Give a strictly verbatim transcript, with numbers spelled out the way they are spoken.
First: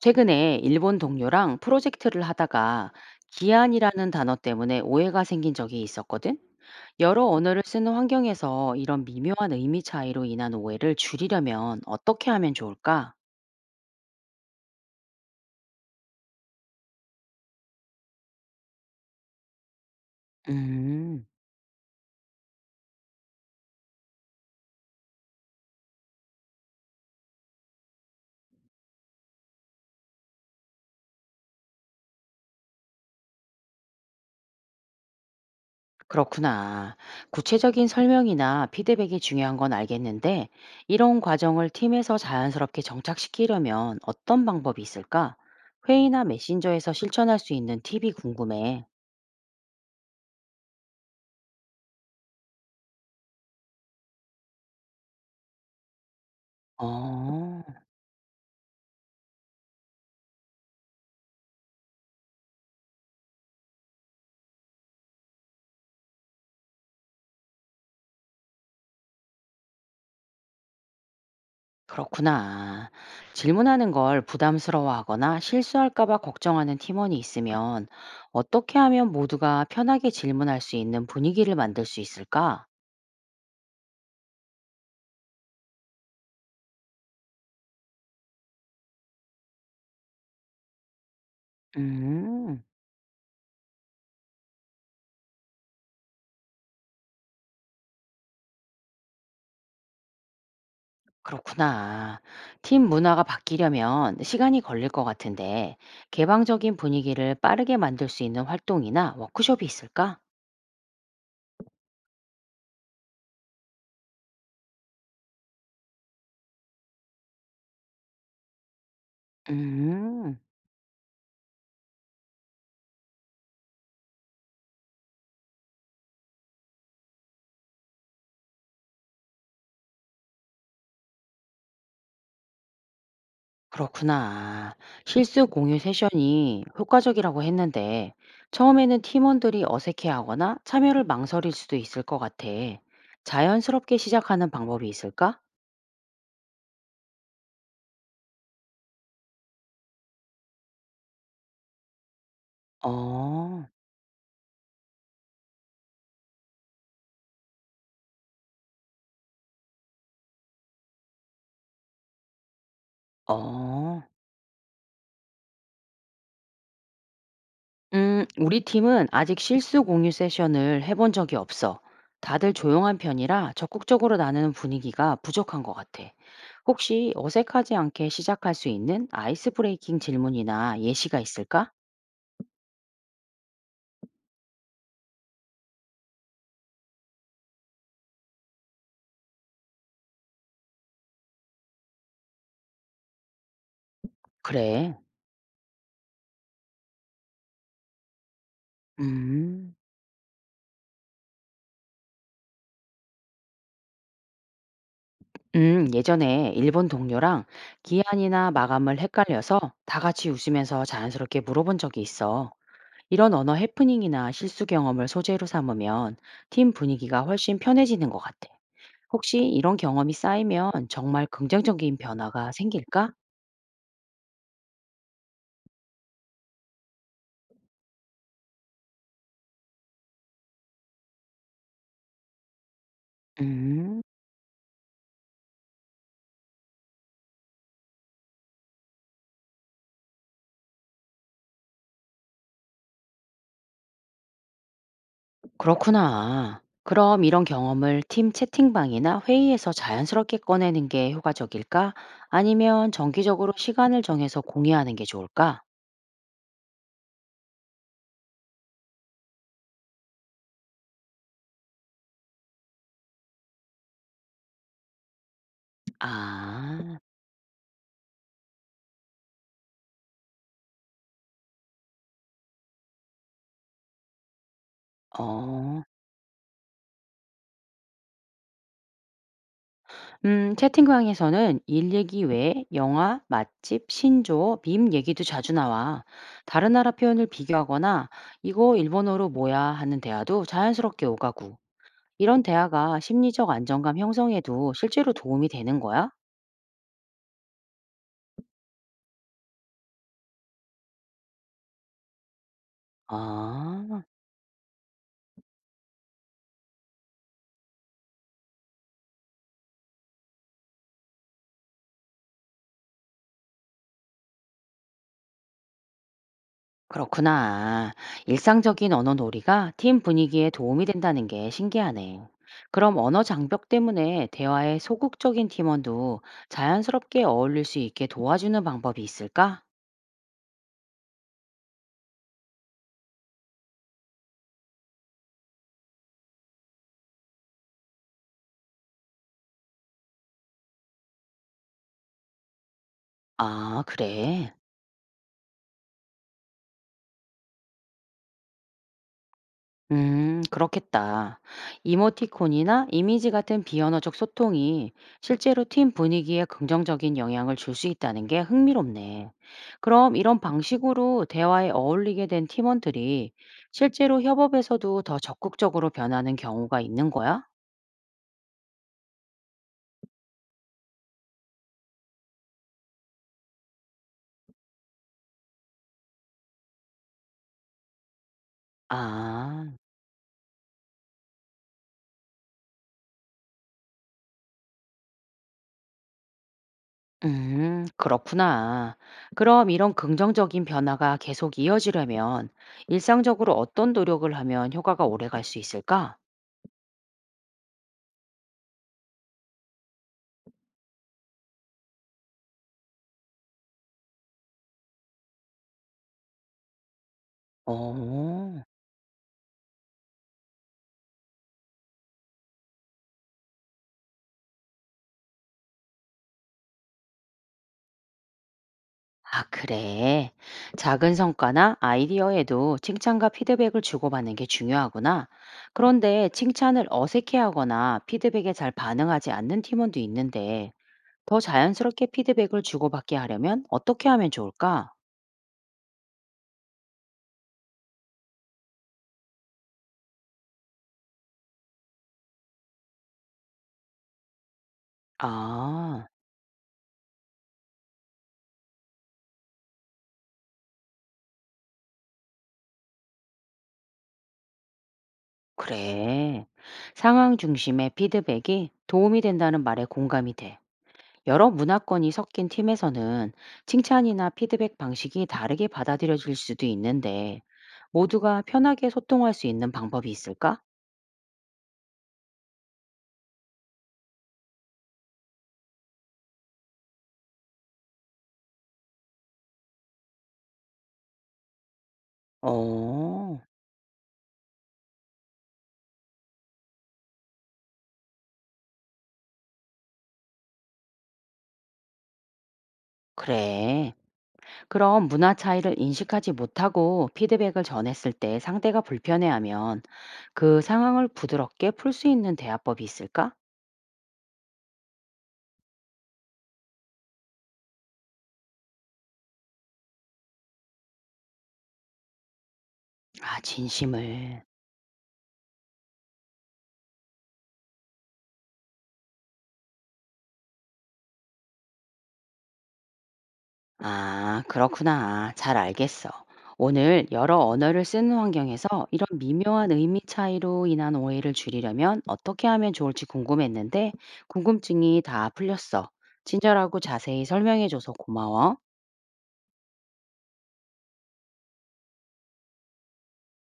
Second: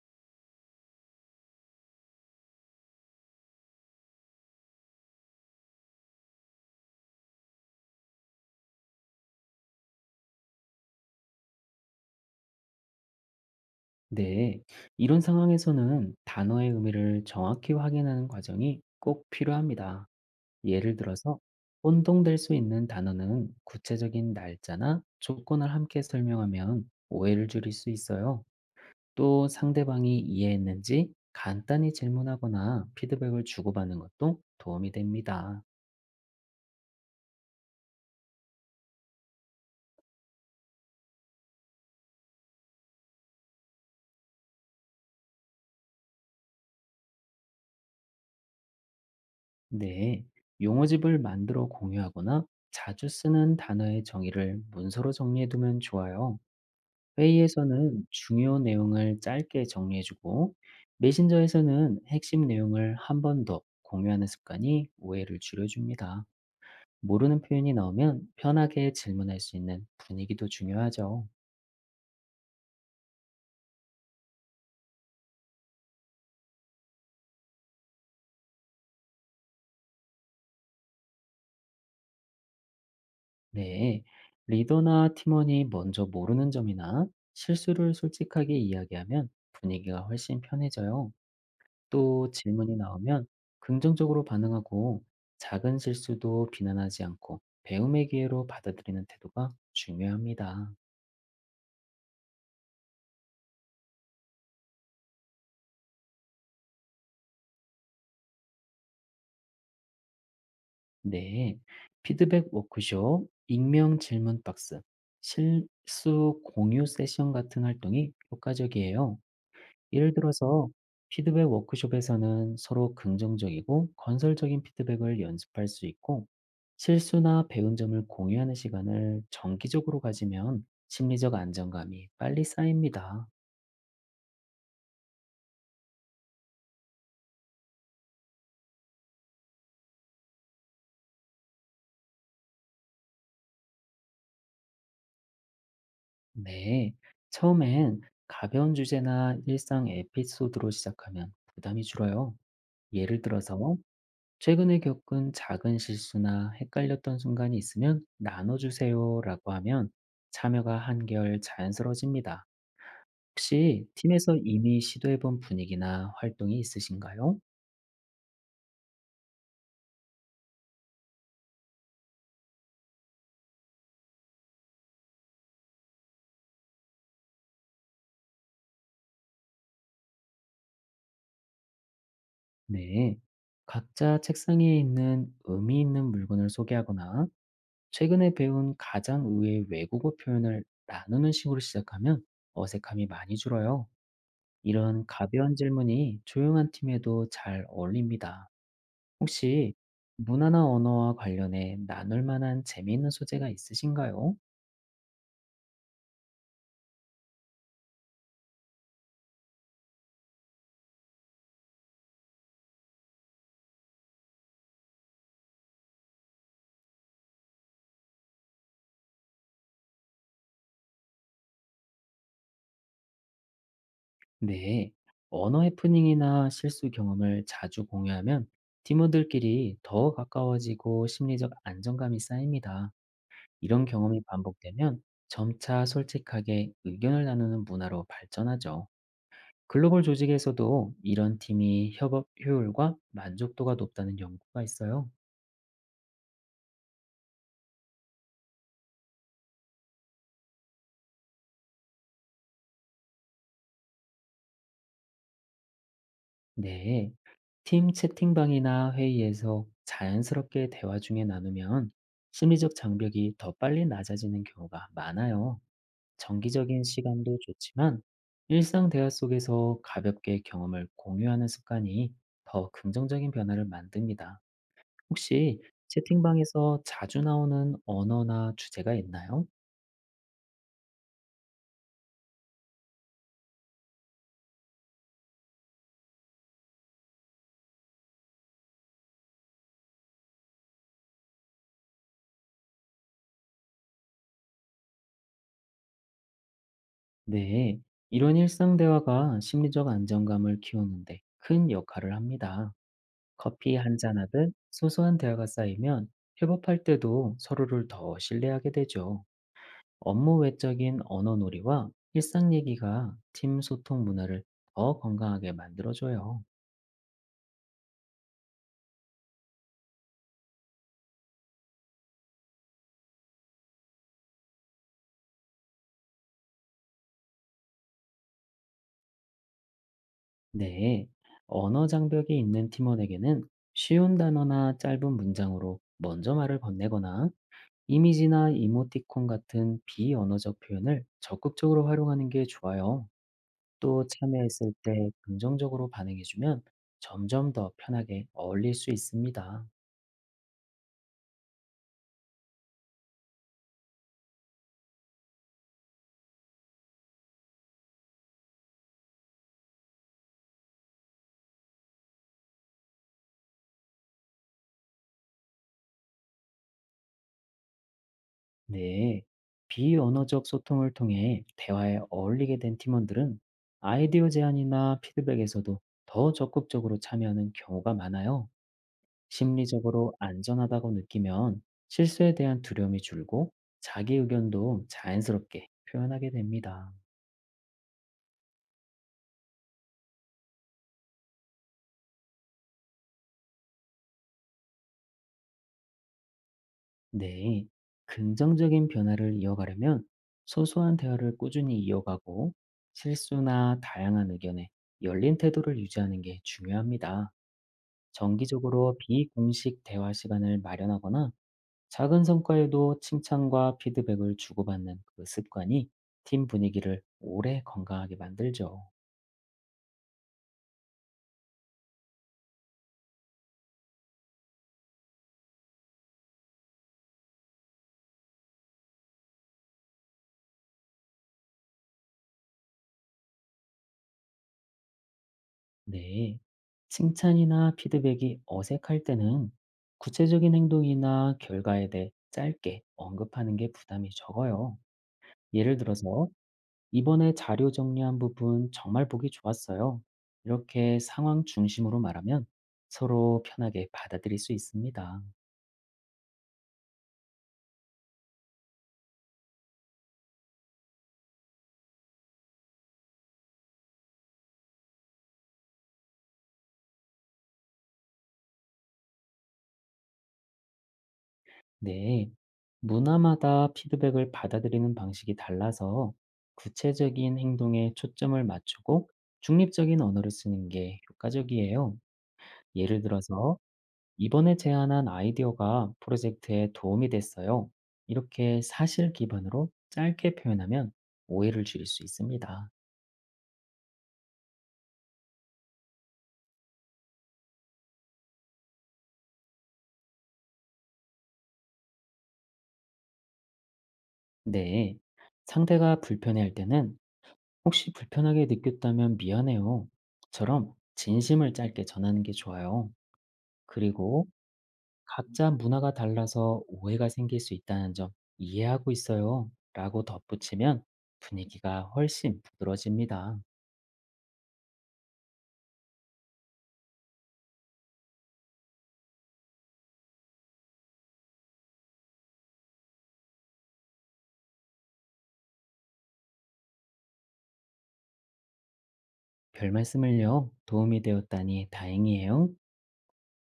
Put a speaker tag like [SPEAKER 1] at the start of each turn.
[SPEAKER 1] 최근에 일본 동료랑 프로젝트를 하다가 기한이라는 단어 때문에 오해가 생긴 적이 있었거든. 여러 언어를 쓰는 환경에서 이런 미묘한 의미 차이로 인한 오해를 줄이려면 어떻게 하면 좋을까?
[SPEAKER 2] 네, 이런 상황에서는 단어의 의미를 정확히 확인하는 과정이 꼭 필요합니다. 예를
[SPEAKER 1] 음,
[SPEAKER 2] 들어서, 혼동될 수 있는 단어는 구체적인 날짜나 조건을 함께 설명하면 오해를 줄일 수 있어요. 또 상대방이 이해했는지 간단히 질문하거나 피드백을 주고받는 것도 도움이 됩니다.
[SPEAKER 1] 그렇구나. 구체적인 설명이나 피드백이 중요한 건 알겠는데, 이런 과정을 팀에서 자연스럽게 정착시키려면 어떤 방법이 있을까? 회의나 메신저에서 실천할 수 있는 팁이 궁금해.
[SPEAKER 2] 네, 용어집을 만들어 공유하거나 자주 쓰는 단어의 정의를 문서로 정리해두면 좋아요.
[SPEAKER 1] 어.
[SPEAKER 2] 회의에서는 중요 내용을 짧게 정리해주고, 메신저에서는 핵심 내용을 한 번 더 공유하는 습관이 오해를 줄여줍니다. 모르는 표현이 나오면 편하게 질문할 수 있는 분위기도 중요하죠.
[SPEAKER 1] 그렇구나. 질문하는 걸 부담스러워하거나 실수할까 봐 걱정하는 팀원이 있으면 어떻게 하면 모두가 편하게 질문할 수 있는 분위기를 만들 수 있을까?
[SPEAKER 2] 네. 리더나 팀원이 먼저 모르는 점이나 실수를 솔직하게 이야기하면 분위기가 훨씬 편해져요. 또
[SPEAKER 1] 음,
[SPEAKER 2] 질문이 나오면 긍정적으로 반응하고 작은 실수도 비난하지 않고 배움의 기회로 받아들이는 태도가 중요합니다.
[SPEAKER 1] 그렇구나. 팀 문화가 바뀌려면 시간이 걸릴 것 같은데 개방적인 분위기를 빠르게 만들 수 있는 활동이나 워크숍이 있을까?
[SPEAKER 2] 네. 피드백 워크숍, 익명 질문 박스, 실수 공유 세션 같은 활동이 효과적이에요. 예를
[SPEAKER 1] 음.
[SPEAKER 2] 들어서 피드백 워크숍에서는 서로 긍정적이고 건설적인 피드백을 연습할 수 있고 실수나 배운 점을 공유하는 시간을 정기적으로 가지면 심리적 안정감이 빨리 쌓입니다.
[SPEAKER 1] 그렇구나. 실수 공유 세션이 효과적이라고 했는데, 처음에는 팀원들이 어색해하거나 참여를 망설일 수도 있을 것 같아. 자연스럽게 시작하는 방법이 있을까?
[SPEAKER 2] 네. 처음엔 가벼운 주제나 일상 에피소드로 시작하면 부담이 줄어요. 예를
[SPEAKER 1] 어,
[SPEAKER 2] 들어서 최근에 겪은 작은 실수나 헷갈렸던 순간이 있으면 나눠주세요라고 하면 참여가 한결 자연스러워집니다. 혹시
[SPEAKER 1] 어.
[SPEAKER 2] 팀에서 이미 시도해본 분위기나 활동이 있으신가요?
[SPEAKER 1] 음, 우리 팀은 아직 실수 공유 세션을 해본 적이 없어. 다들 조용한 편이라 적극적으로 나누는 분위기가 부족한 것 같아. 혹시 어색하지 않게 시작할 수 있는 아이스 브레이킹 질문이나 예시가 있을까?
[SPEAKER 2] 네. 각자 책상 위에 있는 의미 있는 물건을 소개하거나 최근에 배운 가장 의외의 외국어 표현을 나누는 식으로 시작하면 어색함이 많이 줄어요.
[SPEAKER 1] 그래.
[SPEAKER 2] 이런 가벼운 질문이 조용한 팀에도 잘 어울립니다.
[SPEAKER 1] 음.
[SPEAKER 2] 혹시 문화나 언어와 관련해 나눌 만한 재미있는 소재가 있으신가요?
[SPEAKER 1] 음, 예전에 일본 동료랑 기한이나 마감을 헷갈려서 다 같이 웃으면서 자연스럽게 물어본 적이 있어. 이런 언어 해프닝이나 실수 경험을 소재로 삼으면 팀 분위기가 훨씬 편해지는 것 같아. 혹시 이런 경험이 쌓이면 정말 긍정적인 변화가 생길까?
[SPEAKER 2] 네, 언어 해프닝이나 실수 경험을 자주 공유하면 팀원들끼리 더 가까워지고 심리적 안정감이 쌓입니다. 이런
[SPEAKER 1] 음.
[SPEAKER 2] 경험이 반복되면 점차 솔직하게 의견을 나누는 문화로 발전하죠. 글로벌 조직에서도 이런 팀이 협업 효율과 만족도가 높다는 연구가 있어요.
[SPEAKER 1] 그렇구나. 그럼 이런 경험을 팀 채팅방이나 회의에서 자연스럽게 꺼내는 게 효과적일까? 아니면 정기적으로 시간을 정해서 공유하는 게 좋을까?
[SPEAKER 2] 네, 팀 채팅방이나 회의에서 자연스럽게 대화 중에 나누면 심리적 장벽이 더 빨리 낮아지는 경우가 많아요. 정기적인
[SPEAKER 1] 아,
[SPEAKER 2] 시간도 좋지만 일상 대화 속에서 가볍게 경험을 공유하는 습관이 더 긍정적인 변화를 만듭니다. 혹시
[SPEAKER 1] 어.
[SPEAKER 2] 채팅방에서 자주 나오는 언어나 주제가 있나요?
[SPEAKER 1] 음, 채팅방에서는 일 얘기 외에 영화, 맛집, 신조, 밈 얘기도 자주 나와. 다른 나라 표현을 비교하거나 이거 일본어로 뭐야 하는 대화도 자연스럽게 오가고. 이런 대화가 심리적 안정감 형성에도 실제로 도움이 되는 거야?
[SPEAKER 2] 네, 이런 일상 대화가 심리적 안정감을 키우는데 큰 역할을 합니다. 커피 한
[SPEAKER 1] 아.
[SPEAKER 2] 잔 하듯 소소한 대화가 쌓이면 협업할 때도 서로를 더 신뢰하게 되죠. 업무 외적인 언어놀이와 일상 얘기가 팀 소통 문화를 더 건강하게 만들어줘요.
[SPEAKER 1] 그렇구나. 일상적인 언어 놀이가 팀 분위기에 도움이 된다는 게 신기하네. 그럼 언어 장벽 때문에 대화에 소극적인 팀원도 자연스럽게 어울릴 수 있게 도와주는 방법이 있을까?
[SPEAKER 2] 네, 언어 장벽이 있는 팀원에게는 쉬운 단어나 짧은 문장으로 먼저 말을 건네거나 이미지나 이모티콘 같은 비언어적 표현을 적극적으로 활용하는 게 좋아요.
[SPEAKER 1] 아,
[SPEAKER 2] 또
[SPEAKER 1] 그래.
[SPEAKER 2] 참여했을 때 긍정적으로 반응해주면 점점 더 편하게 어울릴 수 있습니다.
[SPEAKER 1] 음, 그렇겠다. 이모티콘이나 이미지 같은 비언어적 소통이 실제로 팀 분위기에 긍정적인 영향을 줄 수 있다는 게 흥미롭네. 그럼 이런 방식으로 대화에 어울리게 된 팀원들이 실제로 협업에서도 더 적극적으로 변하는 경우가 있는 거야?
[SPEAKER 2] 네, 비언어적 소통을 통해 대화에 어울리게 된 팀원들은 아이디어 제안이나 피드백에서도 더 적극적으로 참여하는 경우가 많아요.
[SPEAKER 1] 아,
[SPEAKER 2] 심리적으로 안전하다고 느끼면 실수에 대한 두려움이 줄고 자기 의견도 자연스럽게 표현하게 됩니다.
[SPEAKER 1] 음, 그렇구나. 그럼 이런 긍정적인 변화가 계속 이어지려면 일상적으로 어떤 노력을 하면 효과가 오래 갈 수 있을까?
[SPEAKER 2] 네, 긍정적인 변화를 이어가려면 소소한 대화를 꾸준히 이어가고 실수나 다양한 의견에 열린 태도를 유지하는 게 중요합니다.
[SPEAKER 1] 어.
[SPEAKER 2] 정기적으로 비공식 대화 시간을 마련하거나 작은 성과에도 칭찬과 피드백을 주고받는 그 습관이 팀 분위기를 오래 건강하게 만들죠.
[SPEAKER 1] 아, 그래. 작은 성과나 아이디어에도 칭찬과 피드백을 주고받는 게 중요하구나. 그런데 칭찬을 어색해하거나 피드백에 잘 반응하지 않는 팀원도 있는데 더 자연스럽게 피드백을 주고받게 하려면 어떻게 하면 좋을까?
[SPEAKER 2] 네. 칭찬이나 피드백이 어색할 때는 구체적인 행동이나 결과에 대해 짧게 언급하는 게 부담이 적어요. 예를
[SPEAKER 1] 아,
[SPEAKER 2] 들어서 이번에 자료 정리한 부분 정말 보기 좋았어요. 이렇게 상황 중심으로 말하면 서로 편하게 받아들일 수 있습니다.
[SPEAKER 1] 그래. 상황 중심의 피드백이 도움이 된다는 말에 공감이 돼. 여러 문화권이 섞인 팀에서는 칭찬이나 피드백 방식이 다르게 받아들여질 수도 있는데, 모두가 편하게 소통할 수 있는 방법이 있을까?
[SPEAKER 2] 네, 문화마다 피드백을 받아들이는 방식이 달라서 구체적인 행동에 초점을 맞추고 중립적인 언어를 쓰는 게 효과적이에요. 예를
[SPEAKER 1] 어,
[SPEAKER 2] 들어서, 이번에 제안한 아이디어가 프로젝트에 도움이 됐어요. 이렇게 사실 기반으로 짧게 표현하면 오해를 줄일 수 있습니다.
[SPEAKER 1] 그래. 그럼 문화 차이를 인식하지 못하고 피드백을 전했을 때 상대가 불편해하면 그 상황을 부드럽게 풀 수 있는 대화법이 있을까?
[SPEAKER 2] 네, 상대가 불편해할 때는 혹시 불편하게 느꼈다면 미안해요. 처럼 진심을 짧게 전하는 게 좋아요.
[SPEAKER 1] 아,
[SPEAKER 2] 그리고
[SPEAKER 1] 진심을.
[SPEAKER 2] 각자 문화가 달라서 오해가 생길 수 있다는 점 이해하고 있어요. 라고 덧붙이면 분위기가 훨씬 부드러집니다.
[SPEAKER 1] 아, 그렇구나. 잘 알겠어. 오늘 여러 언어를 쓰는 환경에서 이런 미묘한 의미 차이로 인한 오해를 줄이려면 어떻게 하면 좋을지 궁금했는데, 궁금증이 다 풀렸어. 친절하고 자세히 설명해줘서 고마워.
[SPEAKER 2] 별 말씀을요. 도움이 되었다니 다행이에요.